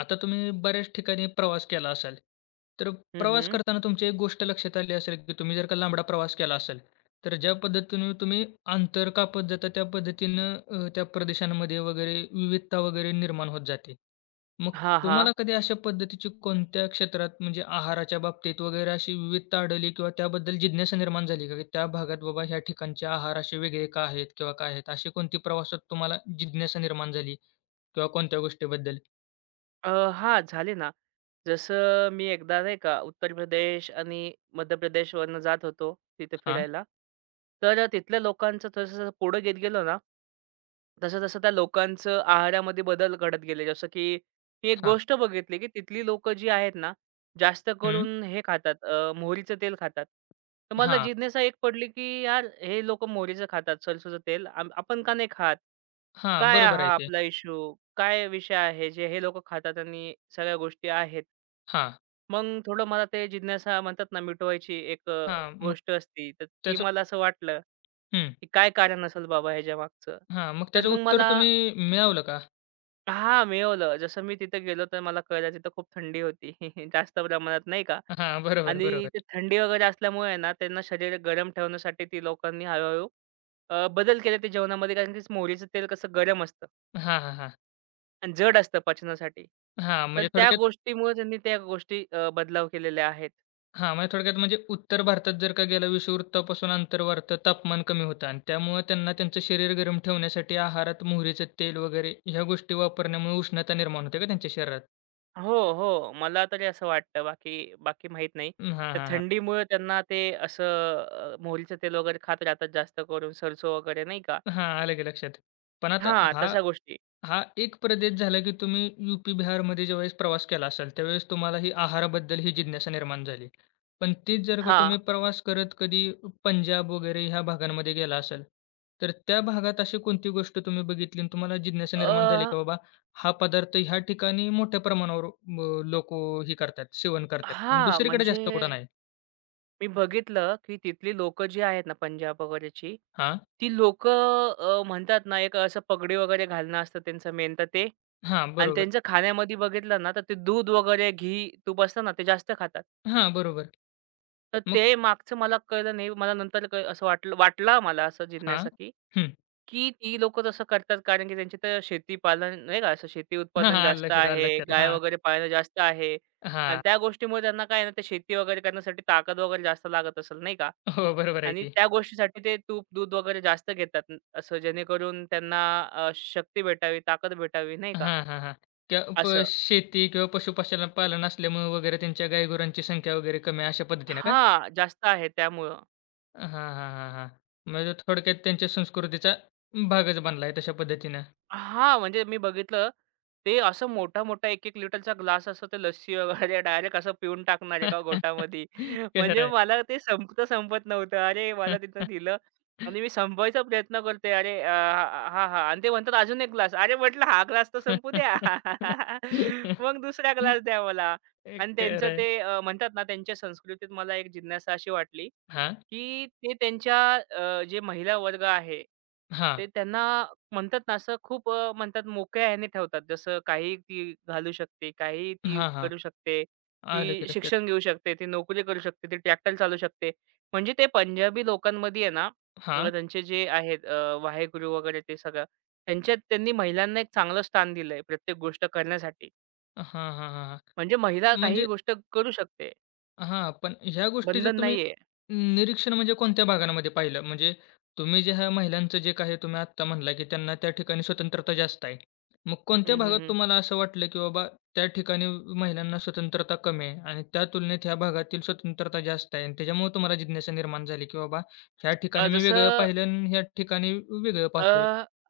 आता तुम्ही बऱ्याच ठिकाणी प्रवास केला असाल, तर हं, प्रवास हं. करताना तुमची एक गोष्ट लक्षात आली असेल, की तुम्ही जर का लांबडा प्रवास केला असेल, तर ज्या पद्धतीने तुम्ही अंतर कापत जाता त्या पद्धतीनं त्या प्रदेशांमध्ये वगैरे विविधता वगैरे निर्माण होत जाते. मग हां, तुम्हाला कधी अशा पद्धतीची कोणत्या क्षेत्रात म्हणजे आहाराच्या बाबतीत वगैरे अशी विविधता आढळली किंवा त्याबद्दल जिज्ञासा निर्माण झाली का? की त्या भागात बाबा ह्या ठिकाणचे आहार असे वेगळे का आहेत किंवा काय आहेत? अशी कोणती प्रवासात तुम्हाला जिज्ञासा निर्माण झाली किंवा कोणत्या गोष्टीबद्दल? अ, हां, झाले ना. जसं मी एकदा नाही का उत्तर प्रदेश आणि मध्य प्रदेशवरनं जात होतो तिथे हां, फिरायला. तर तिथल्या लोकांचं थोडंसं पुढं घेत गेलो ना जसं-जसं त्या लोकांचं आहारामध्ये बदल घडत गेले. जसं की मी एक हां. गोष्ट बघितली, की तिथली लोक जी आहेत ना, जास्त हं. करून हे खातात मोहरीचं तेल खातात. तर मला हां, जिज्ञासा एक पडली, की यार हे लोकं मोहरीचं खातात, सरसोचं तेल. आपण का नाही खात? हां. काय हा बरोबर आहे हा ते. आपला इश्यू? काय विषय आहे जे हे लोकं खातात आणि सगळ्या गोष्टी आहेत? हां, मग थोडं मला ते जिज्ञासा म्हणतात ना, मिटवायची एक हां. मग गोष्ट असती. तर ती त्याचं मला असं वाटलं. हं. की काय कारण असेल बाबा ह्याच्या मागचं? हां, मग तर त्याचं मग उत्तर मला तुम्ही मिळवलं का? हां, मिळवलं. जसं मी तिथे गेलो तर मला कळलं तिथं खूप थंडी होती. जास्त प्रमाणात नाही का हां, बरोबर, आणि बरोबर. ते थंडी वगैरे असल्यामुळे आहे ना त्यांना शरीर गरम ठेवण्यासाठी ती लोकांनी हळू-हळू बदल केले ते जेवणामध्ये कारण की मोहरीचं तेल कसं गरम असतं हां, हां, हां. आणि जड असतं पचनासाठी. हां, तर म्हणजे त्या थोडक्यात गोष्टीमुळे त्यांनी त्या गोष्टी बदलाव केलेल्या आहेत. हां, म्हणजे थोडक्यात म्हणजे उत्तर भारतात जर का गेला विषुववृत्तापासून अंतर वाढतं, तापमान कमी होतं आणि त्यामुळं त्यांना त्यांचं शरीर गरम ठेवण्यासाठी आहारात मोहरीचं तेल वगैरे ह्या गोष्टी वापरण्यामुळे उष्णता निर्माण होते का त्यांच्या शरीरात? हो, हो. मला तरी असं वाटतं. बाकी बाकी माहीत नाही. हां, हां, तर हां. थंडीमुळे त्यांना ते असं मोहरीचं तेल वगैरे खात राहतात जास्त करून सरसो वगैरे नाही का? हां, आलं की लक्षात. पण आता हां, हा तशा गोष्टी. हा एक प्रदेश झाला, की तुम्ही यूपी, बिहारमध्ये ज्यावेळेस प्रवास केला असाल, त्यावेळेस तुम्हाला ही आहाराबद्दल ही जिज्ञासा निर्माण झाली. पण तीच जर का तुम्ही हां. प्रवास करत कधी पंजाब वगैरे ह्या भागांमध्ये गेला असाल, तर त्या भागात अशी कोणती गोष्ट तुम्ही बघितली आणि तुम्हाला जिज्ञासा निर्माण झाली, अ, की बाबा हा पदार्थ ह्या ठिकाणी मोठ्या प्रमाणावर लोकं करतात, सेवन करतात. पण हां, दुसरीकडे म्हणजे जास्त कुठं नाही. मी बघितलं, की तिथली लोकं जी आहेत ना पंजाब वगैरेची, हां, ती लोक म्हणतात ना एक असं पगडी वगैरे घालणं असतं त्यांचं मेन तर ते हां, आणि बरोबर. त्यांच्या खाण्यामध्ये बघितलं ना, तर ते दूध वगैरे, घी, तूप असतं ना, ते जास्त खातात. हां, बरोबर. तर मग ते मागचं मला कळलं नाही. मला नंतर असं वाटला मला असं हां. जिज्ञासा की, हं. की ती लोकं तसं करतात कारण की त्यांची तर शेती-पालन नाही का, असं शेती हां, उत्पादन हां. आलं जास्त लक्षात, आलं आहे, लक्षात. गाय हां, वगैरे पाळणं जास्त आहे आणि हां. त्या गोष्टीमुळे त्यांना काय आहे ना, ते शेती वगैरे करण्यासाठी ताकद वगैरे जास्त लागत असेल नाही का हो, बरोबर आहे आणि की. त्या गोष्टीसाठी ते तूप, दूध वगैरे जास्त घेतात न- असं जेणेकरून त्यांना शक्ती भेटावी, ताकद भेटावी नाही का हां, हां, हां. त्या प असं. शेती किंवा पशुपालन पालन असल्यामुळे वगैरे त्यांच्या गायगुरांची संख्या वगैरे कमी आहे, अशा पद्धतीने का? हां, जास्त आहे त्यामुळं. हां, हां, हां, हां. म्हणजे थोडक्यात त्यांच्या संस्कृतीचा भागच बनला तशा पद्धतीनं. हां, म्हणजे मी बघितलं, ते असं मोठा-मोठा 1-1 लिटरचा ग्लास असं ते लस्सी वगैरे डायरेक्ट असं पिऊन टाकणार एका घोटामध्ये. खरं म्हणजे आहे. मला ते संपत नव्हतं. अरे, मला तिथं दिलं आणि मी संपवायचा प्रयत्न करतोय. अरे, हां, हां, हां आणि ते म्हणतात अजून 1 ग्लास. अरे, म्हटलं हा ग्लास तर संपू द्या. मग दुसरा ग्लास द्या मला आणि त्यांचं ते म्हणतात ना, त्यांच्या संस्कृतीत मला एक जिज्ञासा अशी वाटली, हां, की ते त्यांच्या जे महिला वर्ग आहे, ते हां. त्यांना म्हणतात ना असं खूप म्हणतात मोकळ्या ह्याने ठेवतात. जसं काहीही ती घालू शकते, काहीही ती हां, हां. करू शकते. आलं की ती लक्षात. शिक्षण घेऊ शकते, ती नोकरी करू शकते, ती ट्रॅक्टर चालू शकते. म्हणजे ते पंजाबी लोकांमध्ये आहे ना, अ, हां. त्यांचे जे आहेत अ, वाहेगुरू वगैरे ते सगळं, त्यांच्यात त्यांनी महिलांना एक चांगलं स्थान दिलंय प्रत्येक गोष्ट करण्यासाठी. हां, हां, हां, हां. म्हणजे महिला काहीही म्हणजे गोष्ट करू शकते. हां, पण ह्या गोष्टीचं बंधन तुम्ही नाहीये. निरीक्षण म्हणजे कोणत्या भागांमध्ये पाहिलं? म्हणजे तुम्ही जे ह्या महिलांचं जे काही तुम्ही आत्ता म्हणला, की त्यांना त्या ठिकाणी स्वतंत्रता जास्त आहे. मग कोणत्या हं, हं, भागात हं. तुम्हाला असं वाटलं, की बाबा त्या ठिकाणी महिलांना स्वतंत्रता कमी आहे आणि त्या तुलनेत ह्या भागातील स्वतंत्रता जास्त आहे आणि त्याच्यामुळे तुम्हाला जिज्ञासा निर्माण झाली, की बाबा ह्या अ, ठिकाणी मी जसं वेगळं पाहिलं आणि ह्या ठिकाणी वेगळं अ, पाहतोय.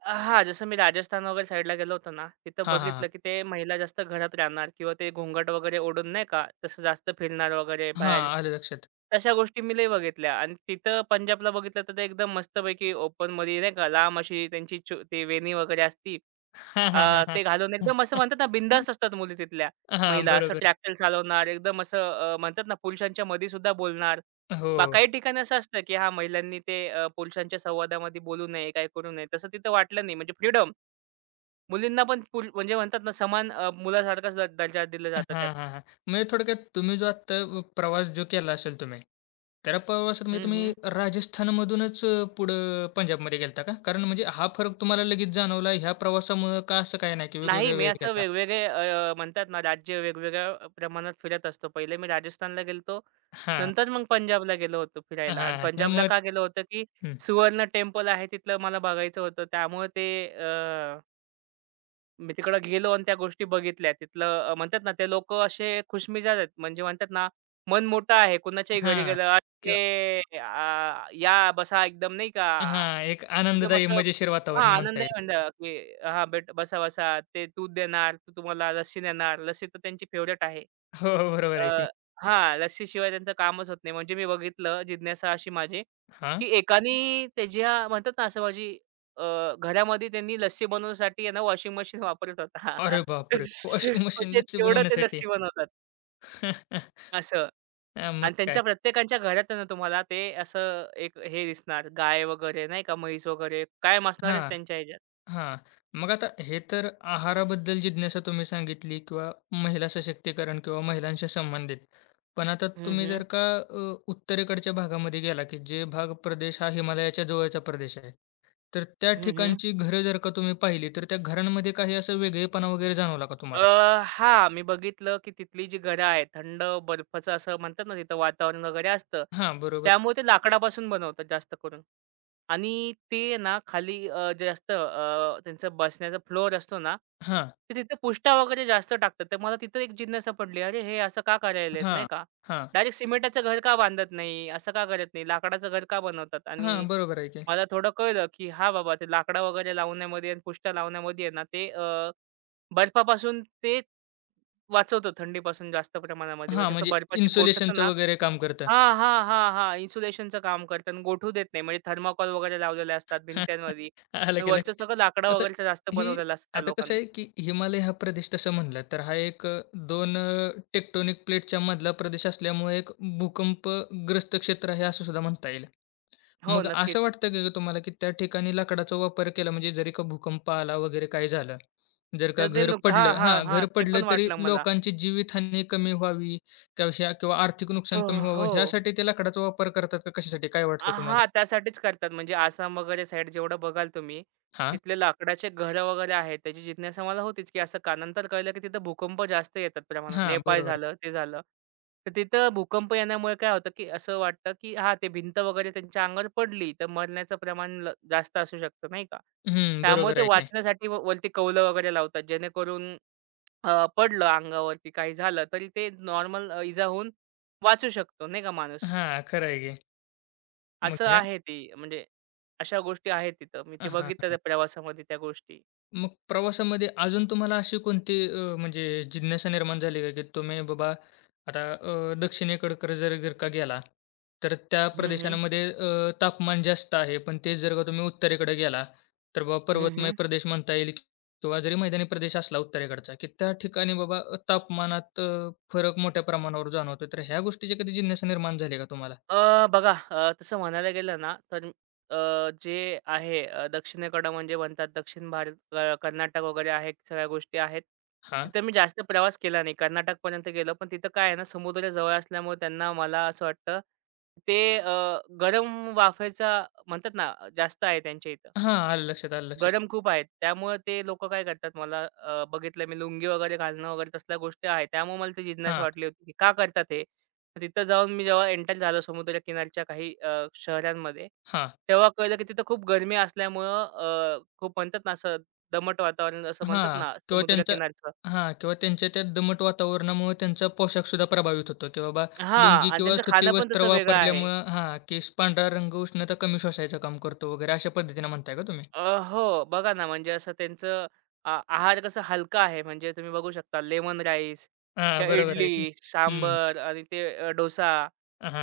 हां, जसं मी राजस्थान वगैरे साईडला गेलो होतो ना, तिथं हां, हां, हां. बघितलं की ते महिला जास्त घरात राहणार किंवा ते घोंगट वगैरे ओढून नाही का, तसं जास्त फिरणार वगैरे हां, बाहेर. आलं लक्षात. तशा गोष्टी मी लय बघितल्या आणि तिथं पंजाबला बघितलं तर ते एकदम मस्तपैकी ओपनमध्ये नाही का लांब अशी त्यांची ती वेणी वगैरे असती. हां, हां, हां, हां. ते घालून एकदम असं म्हणतात ना, बिंदास असतात मुली तिथल्या हां, महिला. असं बरोबर. ट्रॅक्टर चालवणार, एकदम असं म्हणतात ना, पुरुषांच्या मध्ये सुद्धा बोलणार. हो. काही ठिकाणी असं असतं, की हां, महिलांनी ते पुरुषांच्या संवादामध्ये बोलू नये, काय करू नये. तसं तिथं वाटलं नाही. म्हणजे फ्रीडम. मुलींना पण म्हणजे म्हणतात ना, समान मुलासारखाच दर्जा दिला हां, जातो त्यात. हां, हां. म्हणजे थोडक्यात तुम्ही जो आत्ता प्रवास जो केला असेल तुम्ही, त्या प्रवासात म्हणजे हं, हं. तुम्ही राजस्थानमधूनच पुढं पंजाबमध्ये गेला का? कारण म्हणजे हा फरक तुम्हाला लगेच जाणवला ह्या प्रवासामुळं का असं काही नाही की नाही, वेगवेगळ्या मी वेळेस असं गेला वेगवेगळे म्हणतात ना, राज्य वेगवेगळ्या प्रमाणात फिरत असतो. पहिले मी राजस्थानला गेलो हां, नंतर मग पंजाबला गेलो होतो फिरायला आणि हां. पंजाबला त्यामुळे का गेलो होतो, की हं. सुवर्ण टेम्पल आहे तिथलं मला बघायचं होतं. त्यामुळे ते मी तिकडे गेलो आणि त्या गोष्टी बघितल्या. तिथलं म्हणतात ना, ते लोकं असे खुशमिजाज आहेत. म्हणजे म्हणतात ना, मन मोठं आहे. कुणाच्याही घरी हां. गेलं, किंवा "अरे! आ या, बसा." एकदम नाही का हां, एक एकदम आनंददायी असं मजेशीर हां, वातावरण म्हणता आनंद आहे येईल. म्हणलं, की हां, बेट बसा-बसा ते दूध देणार, तो तुम्हाला लस्सी देणार. लस्सी तर त्यांची फेव्हरेट आहे. हो, हो. बरोबर आहे अ, की. हां, लस्सीशिवाय त्यांचं कामच होत नाही. म्हणजे मी बघितलं जिज्ञासा अशी माझी, हां. की एकानी त्याच्या म्हणतात ना, असं माझी अ, घरामध्ये त्यांनी लस्सी बनवण्यासाठी आहे ना, वॉशिंग मशीन वापरत होता. अरे बापरे! वॉशिंग मशीन म्हणजे लस्सी तेवढं ते बनवण्यासाठी. लस्सी बनवतात असं. हां, मग आणि काय. त्यांच्या प्रत्येकाच्या घरात आहे ना, तुम्हाला ते असं एक हे दिसणार गाय वगैरे नाही का, म्हैस वगैरे कायम असणारच हां. त्यांच्या ह्याच्यात. हां. मग आता हे तर आहाराबद्दल जिज्ञासा तुम्ही सांगितली किंवा महिला सशक्तीकरण किंवा महिलांशी संबंधित. पण आता Hı तुम्ही hı. जर का उत्तरेकडच्या भागामध्ये गेला, की जे भाग प्रदेश हा हिमालयाच्या जवळचा प्रदेश आहे. तर त्या Hı hı. ठिकाणची घरं जर का तुम्ही पाहिली, तर त्या घरांमध्ये काही असं वेगळेपणा वगैरे जाणवला का अ, तुम्हाला? हां, मी बघितलं, की तिथली जी घरं आहेत, थंड बर्फाचं असं म्हणतात ना, तिथं वातावरण वगैरे असतं. हां, बरोबर. त्यामुळे ते लाकडापासून बनवतात जास्त करून आणि ते ना खाली जे असतं त्यांचा बसण्याचा फ्लोअर असतो ना, हां, ते तिथे पुष्ठा वगैरे जास्त टाकतात. तर मला तिथं एक जिज्ञासा पडली, "अरे, हे असं का करायलेत?" नाही हां, का. हां, डायरेक्ट सिमेंटाचं घर का बांधत नाही? असं का करत नाही? लाकडाचं घर का बनवतात? हां, आणि बरोबर आहे की. मला थोडं कळलं, की हां, बाबा, ते लाकडं वगैरे लावण्यामध्ये आणि पुष्ठा लावण्यामध्ये आहे ना, ते बर्फापासून ते वाचवतं थंडीपासून जास्त प्रमाणामध्ये. हां, म्हणजे असं म्हणजे बर्फाची गोठतं इन्सुलेशनचं ना वगैरे काम करतं. हां, हां, हां, हां. इन्सुलेशनचं काम करतं आणि गोठू देत नाही. म्हणजे थर्माकॉल वगैरे लावलेले असतात भिंत्यांमध्ये. आलं आणि गेलं. वरचं सगळं लाकडं आता वगैरेचं जास्त ही बनवलेलं असतं त्या आता कसं लोकांनी. आहे, की हिमालय हा प्रदेश तसं म्हणला तर हा एक 2 टेक्टोनिक प्लेटच्या मधला प्रदेश असल्यामुळे एक भूकंपग्रस्त क्षेत्र आहे असं सुद्धा म्हणता येईल. हो, मग असं नक्कीच. वाटतं का ग तुम्हाला, की त्या ठिकाणी लाकडाचा वापर केला म्हणजे जरी का भूकंप आला वगैरे काय झालं, जर का तर ते घर हां, पडलं हां, हां, हां. घर ते पडलं पण तरी वाटलं मला. लोकांची जीवितहानी कमी व्हावी किंवा ह्या किंवा आर्थिक अ, नुकसान कमी व्हावं हो. ह्यासाठी ते लाकडाचा वापर करतात का कशासाठी? काय वाटतं तुम्हाला? हां, त्यासाठीच करतात. म्हणजे आसाम वगैरे साईड जेवढं बघाल तुम्ही, हां, तिथले लाकडाचे घरं वगैरे आहेत, त्याची जिज्ञासा मला होतीच, की असं का? नंतर कळलं, की तिथं भूकंप जास्त येतात प्रमाणात. हां, नेपाळ बरोबर. झालं, ते झालं. तर तिथं भूकंप येण्यामुळे काय होतं, की असं वाटतं, की हां, ते भिंत वगैरे त्यांच्या अंगावर पडली, तर मरण्याचं प्रमाण जास्त असू शकतं, नाही का? हं, त्यामुळे बरोबर ते आहे की. वाचण्यासाठी वरती कौलं वगैरे लावतात, जेणेकरून पडलं अंगावरती काही झालं, तरी ते नॉर्मल इजा होऊन वाचू शकतो, नाही का माणूस? हां, खरं आहे की. मग असं ह्या आहे ते म्हणजे अशा गोष्टी आहेत तिथं. मी ते हां, हां, बघितलं हां. त्या प्रवासामध्ये त्या गोष्टी. मग प्रवासामध्ये अजून तुम्हाला अशी कोणती म्हणजे जिज्ञासा निर्माण झाली का, की तुम्ही बाबा आता दक्षिणेकडे जर जर का गेला, तर त्या हं, हं. प्रदेशांमध्ये तापमान जास्त आहे. पण तेच जर का तुम्ही उत्तरेकडे गेला, तर बाबा हं, पर्वतमय हं. प्रदेश म्हणता येईल किंवा जरी मैदानी प्रदेश असला उत्तरेकडचा, की त्या ठिकाणी बाबा तापमानात फरक मोठ्या प्रमाणावर जाणवतो. तर ह्या गोष्टीची कधी जिज्ञासा निर्माण झाली का तुम्हाला? अ, बघा तसं म्हणायला गेलं ना, तर अ, जे आहे दक्षिणेकडं म्हणजे म्हणतात दक्षिण भारत कर्नाटक वगैरे आहेत, सगळ्या गोष्टी आहेत. हां. तिथं मी जास्त प्रवास केला नाही. कर्नाटकपर्यंत गेलो. पण तिथं काय आहे ना, समुद्र जवळ असल्यामुळे त्यांना मला असं वाटतं, ते गरम वाफेचा म्हणतात ना, जास्त आहे त्यांच्या इथं. हां, आलं लक्षात, आलं लक्षात. गरम खूप आहेत. त्यामुळे ते लोकं काय करतात मला बघितलं मी लुंगी वगैरे घालणं वगैरे तसल्या गोष्टी आहेत. त्यामुळे मला ती जिज्ञासा हां. वाटली होती, की का करतात हे? तिथं जाऊन मी जेव्हा एंटर झालो समुद्रकिनारच्या काही शहरांमध्ये, हां, तेव्हा कळलं की तिथं खूप गरमी असल्यामुळं खूप म्हणतात ना असं दमट वातावरण असं म्हणतात हां. ना किंवा त्यांच्या समुद्रकिनारचं हां. किंवा त्यांच्या त्या दमट वातावरणामुळे त्यांचा पोशाखसुद्धा प्रभावित होतो, की बाबा हां. लुंगी आणि किंवा त्यांचं सुती खाणं पण वस्त्र तसं वेगळं आहे. वापरल्यामुळं हां, की पांढरा रंग उष्णता कमी शोषायचं काम करतो वगैरे अशा पद्धतीनं म्हणताय का तुम्ही? अ, हो. बघा ना, म्हणजे असं त्यांचं आहार कसं हलका आहे. म्हणजे तुम्ही बघू शकता लेमन राईस हां, किंवा बरोबर आहे की. इडली, हं. सांबर आणि ते डोसा.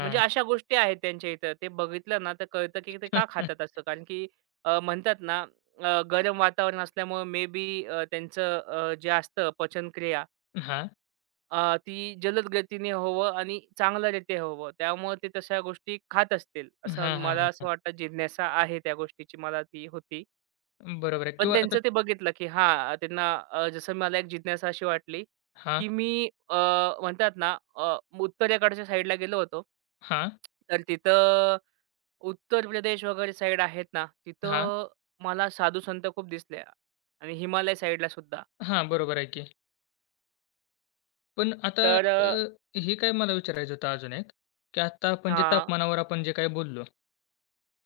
म्हणजे अशा गोष्टी आहेत त्यांच्या इथं. ते बघितलं ना, तर कळतं की ते का खातात अ, असं. कारण की म्हणतात ना, गरम वातावरण असल्यामुळे मे बी त्यांचं जे असतं पचनक्रिया हां. ती जलद गतीने होवं आणि चांगल्यारीत्या होवं. त्यामुळे ते तशा गोष्टी खात असतील, असं हां, मला हां, असं हां. वाटतं. जिज्ञासा आहे त्या गोष्टीची, मला ती होती. बरोबर आहे पण किंवा आता त्यांचं ते बघितलं, की हां, त्यांना जसं मला एक जिज्ञासा अशी वाटली, हां, की मी म्हणतात ना उत्तरेकडच्या साईडला गेलो होतो. हां, तर तिथं उत्तर प्रदेश वगैरे साईड आहेत ना, हां, तिथं मला साधू संत खूप दिसले आणि हिमालय साईडला सुद्धा. हां. बरोबर आहे की. पण आता तर हे काय मला विचारायचं होतं अजून एक, की आता आपण जे हां. तापमानावर आपण जे काही बोललो,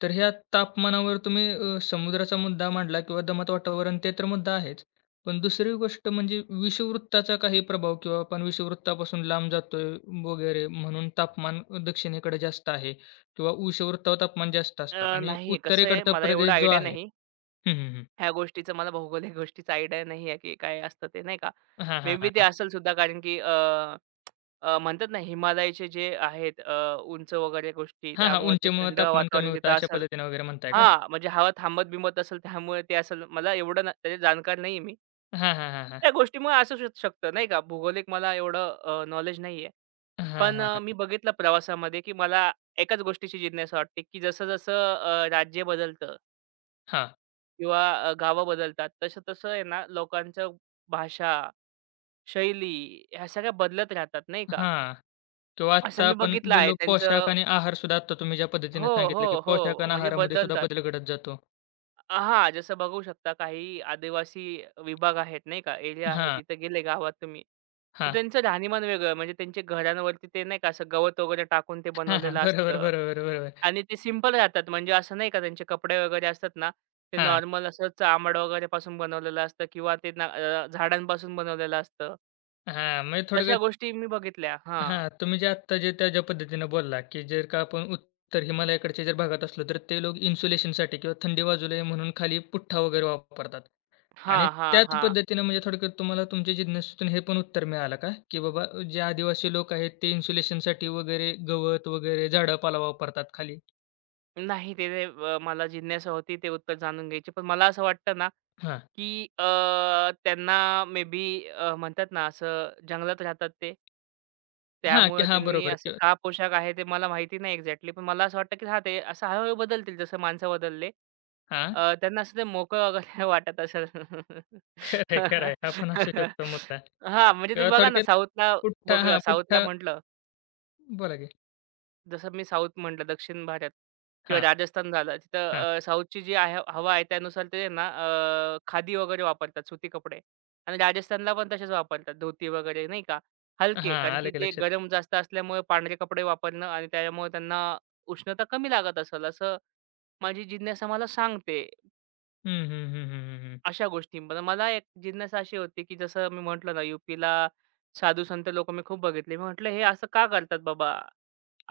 तर ह्या तापमानावर तुम्ही समुद्राचा मुद्दा मांडला किंवा दमट वातावरण ते तर मुद्दा आहेच. पण दुसरी गोष्ट म्हणजे विषुववृत्ताचा काही प्रभाव किंवा आपण विषुववृत्तापासून लांब जातोय वगैरे म्हणून तापमान दक्षिणेकडे जास्त आहे किंवा विषुववृत्तावर तापमान जास्त असतं आणि नाही कसं आहे उत्तरेकडचा मला एवढा प्रदेश जो आयडिया आहे नाही. हं, हं, हं. ह्या गोष्टीचं मला भौगोलिक गोष्टीचा आयडिया नाही आहे, की काय असतं ते नाही का? हां, हां, मे हां, बी ते हां. असेल सुद्धा कारण की म्हणतात ना हिमालयाचे जे आहेत उंच वगैरे गोष्टी हां, हां. त्यामुळे ते उंचीमुळं थंड तापमान कमी वातावरण होतं तिथं अशा असेल पद्धतीनं वगैरे म्हणताय का? हां, म्हणजे हवा थांबत-बिंबत असेल त्यामुळे ते असेल. मला एवढं ना त्याचे जाणकार नाही मी. हां, हां, हां, हां. त्या गोष्टीमुळे असू शकतं नाही का. भूगोलिक मला एवढं नॉलेज नाही हां, पण मी हां. बघितलं प्रवासामध्ये, की मला एकाच गोष्टीची जिज्ञासा वाटते, की जसं-जसं राज्य बदलतं हां, किंवा गावं बदलतात, तसं-तसं आहे ना लोकांचं भाषा, शैली ह्या सगळ्या बदलत राहतात नाही का. हां. किंवा असं आत्ता मी आपण बघितलं आहे बोललो पोशाख त्यांचं आणि आहारसुद्धा आत्ता तुम्ही ज्या पद्धतीने हो, हो, सांगितलं, की पोशाख हो. आणि म्हणजे आहारामध्ये सुद्धा बदलतात. बदल घडत जातो. हां, जसं बघू शकता काही आदिवासी विभाग आहेत नाही का, एरिया आहे हां, तिथे गेले गावात तुम्ही, तर हां. त्यांचं राहणीमान वेगळं म्हणजे त्यांच्या घरांवरती ते नाही का असं गवत वगैरे टाकून ते हां, हां. बनवलेलं बरोबर, असतं बरोबर, बरोबर. आणि ते सिंपल राहतात म्हणजे असं नाही का त्यांचे कपडे वगैरे असतात ना, ते हां, नॉर्मल असं चामड वगैरेपासून बनवलेलं असतं किंवा ते ना झाडांपासून बनवलेलं असतं. हां. म्हणजे तशा थोडक्यात गोष्टी मी बघितल्या. हां. हां, तुम्ही जे आत्ता जे त्या ज्या पद्धतीनं बोलला, की जर का आपण उत्तर हिमालयाकडच्या जर भागात असलो, तर ते लोक इन्सुलेशनसाठी किंवा थंडी वाजू नये म्हणून खाली पुठ्ठा वगैरे वापरतात. हां, आणि हां, त्याच हां. पद्धतीनं म्हणजे थोडक्यात तुम्हाला तुमच्या जिज्ञासेतून हे पण उत्तर मिळालं का? की बाबा जे आदिवासी लोक आहेत ते इन्सुलेशनसाठी वगैरे गवत वगैरे झाडं-पाला वापरतात खाली. नाही ते ते, अ, मला जिज्ञासा होती ते उत्तर जाणून घ्यायची. पण मला असं वाटतं ना, हां. की त्यांना मे बी म्हणतात ना असं जंगलात राहतात ते. हां, की त्यामुळे हां, त्यांनी बरोबर असं किंवा का पोशाख आहे ते मला माहिती नाही एक्झॅक्टली. पण मला असं वाटतं, की हां, ते असं हळू-हळू बदलतील जसं माणसं बदलले. हां, त्यांना असं ते मोकळं वगैरे वाटत असेल. खरं आहे, खरं आहे. हा पण असू शकतो मुद्दा हां, म्हणजे तुम्ही किंवा बघा ना थोडक्यात साऊथला पुठ्ठा बघा हां, साऊथला पुठ्ठा म्हटलं बोला की. जसं मी साऊथ म्हटलं, दक्षिण भारत किंवा हां, राजस्थान झालं. हां. तिथं साऊथची जी आहे हवा आहे त्यानुसार ते ना खादी वगैरे वापरतात, सुती कपडे आणि राजस्थानला पण तसेच वापरतात, धोती वगैरे नाही का, हलके. हां, कारण आलं की की ते लक्षात. गरम जास्त असल्यामुळे पांढरे कपडे वापरणं आणि त्यामुळे त्यांना उष्णता कमी लागत असेल, असं माझी जिज्ञासा मला सांगते. हं, हं, हं, हं, हं, हं. अशा गोष्टी. पण मला एक जिज्ञासा अशी होती, की जसं मी म्हटलं ना, यूपीला साधू-संत लोकं मी खूप बघितले. मी म्हटलं, "हे असं का करतात बाबा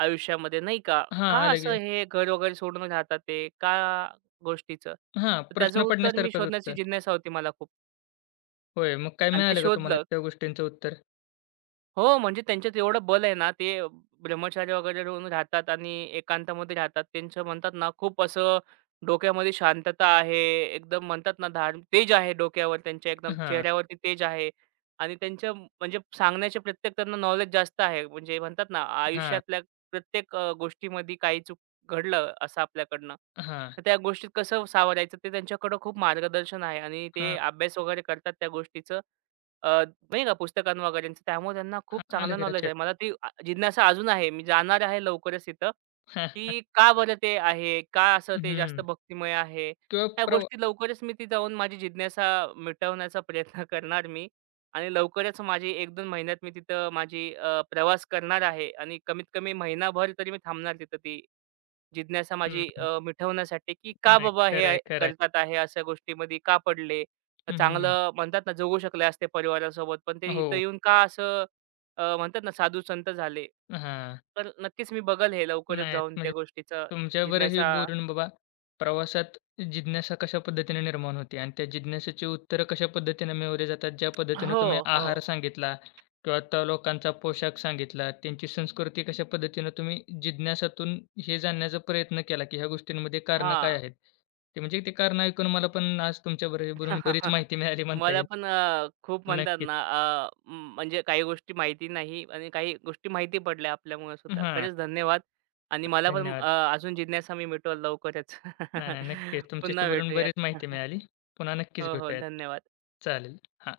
आयुष्यामध्ये?" नाही का? हां, का आलं असं की. हे घर वगैरे सोडून राहतात ते? का गोष्टीचं? हां, तर त्याचं प्रश्न उत्तर मी पडण्यासारखंच शोधण्याची उत्तर. जिज्ञासा होती मला खूप. होय, मग काय आणि ते मिळालं का तुम्हाला शोधलं. त्या गोष्टींचं उत्तर? हो, म्हणजे त्यांच्यात एवढं बल आहे ना, ते ब्रह्मचारी वगैरे होऊन राहतात आणि एकांतामध्ये राहतात. त्यांचं म्हणतात ना, खूप असं डोक्यामध्ये शांतता आहे. एकदम म्हणतात ना, धार्म तेज आहे डोक्यावर त्यांच्या, एकदम हां, चेहऱ्यावरती तेज आहे आणि त्यांच्या म्हणजे सांगण्याचे प्रत्येक त्यांना नॉलेज जास्त आहे. म्हणजे म्हणतात ना, हां, आयुष्यातल्या प्रत्येक गोष्टीमध्ये काही चूक घडलं असं आपल्याकडनं, हां, तर त्या गोष्टीत कसं सावरायचं ते त्यांच्याकडं खूप मार्गदर्शन आहे आणि ते हां, अभ्यास वगैरे करतात त्या गोष्टीचं. नाही का पुस्तकां वगैरेंचं. त्यामुळे त्यांना खूप हां, आलं चांगलं की नॉलेज लक्षात. आहे. मला ती जिज्ञासा अजून आहे. मी जाणार आहे लवकरच तिथं, की का बरं ते आहे? का असं ते जास्त हं. भक्तिमय आहे? किंवा ह्या प्रव गोष्टी लवकरच मी ती जाऊन माझी जिज्ञासा मिटवण्याचा प्रयत्न करणार मी आणि लवकरच माझी 1-2 महिन्यात मी तिथं माझी प्रवास करणार आहे आणि कमीत कमी महिनाभर तरी मी थांबणार तिथं ती जिज्ञासा हं, माझी हं. मिटवण्यासाठी, की का नाही, बाबा हे खरं आहे आहे, खरं आहे. करतात आहे, अशा गोष्टीमध्ये का पडले? हं, चांगलं म्हणतात ना जगू शकले असते परिवारासोबत, पण ते हो. इथं येऊन का असं म्हणतात ना साधू संत झाले. हां. तर नक्कीच मी बघेल हे लवकरच नाही जाऊन त्या म्हणजे गोष्टीचं तुमच्याबरोबरही जिज्ञासा बोलून बाबा प्रवासात जिज्ञासा कशा पद्धतीने निर्माण होते आणि त्या जिज्ञासेची उत्तरं कशा पद्धतीने मिळवली जातात, ज्या पद्धतीनं हो, तुम्ही हो. आहार सांगितला किंवा त्या लोकांचा पोशाख सांगितला, त्यांची संस्कृती कशा पद्धतीनं तुम्ही जिज्ञासातून हे जाणण्याचा प्रयत्न केला, की ह्या गोष्टींमध्ये कारणं काय हां. आहेत? ते म्हणजे ते कारणं ऐकून मला पण आज तुमच्याबरोबर बोलून बरीच माहिती मिळाली म्हणता मला येईल. पण खूप म्हणतात नक्कीच. ना म्हणजे काही गोष्टी माहिती नाही आणि काही गोष्टी माहिती पडल्या आपल्यामुळे सुद्धा हां, खरंच धन्यवाद आणि मला पण धन्यवाद. अजून जिज्ञासा मी मिटवल लवकरच नाही, नाही, नक्कीच. तुमच्याशी पुन्हा बोलून भेटूयात बरीच माहिती मिळाली. पुन्हा नक्कीच हो हो भेटूयात. धन्यवाद चालेल. हां.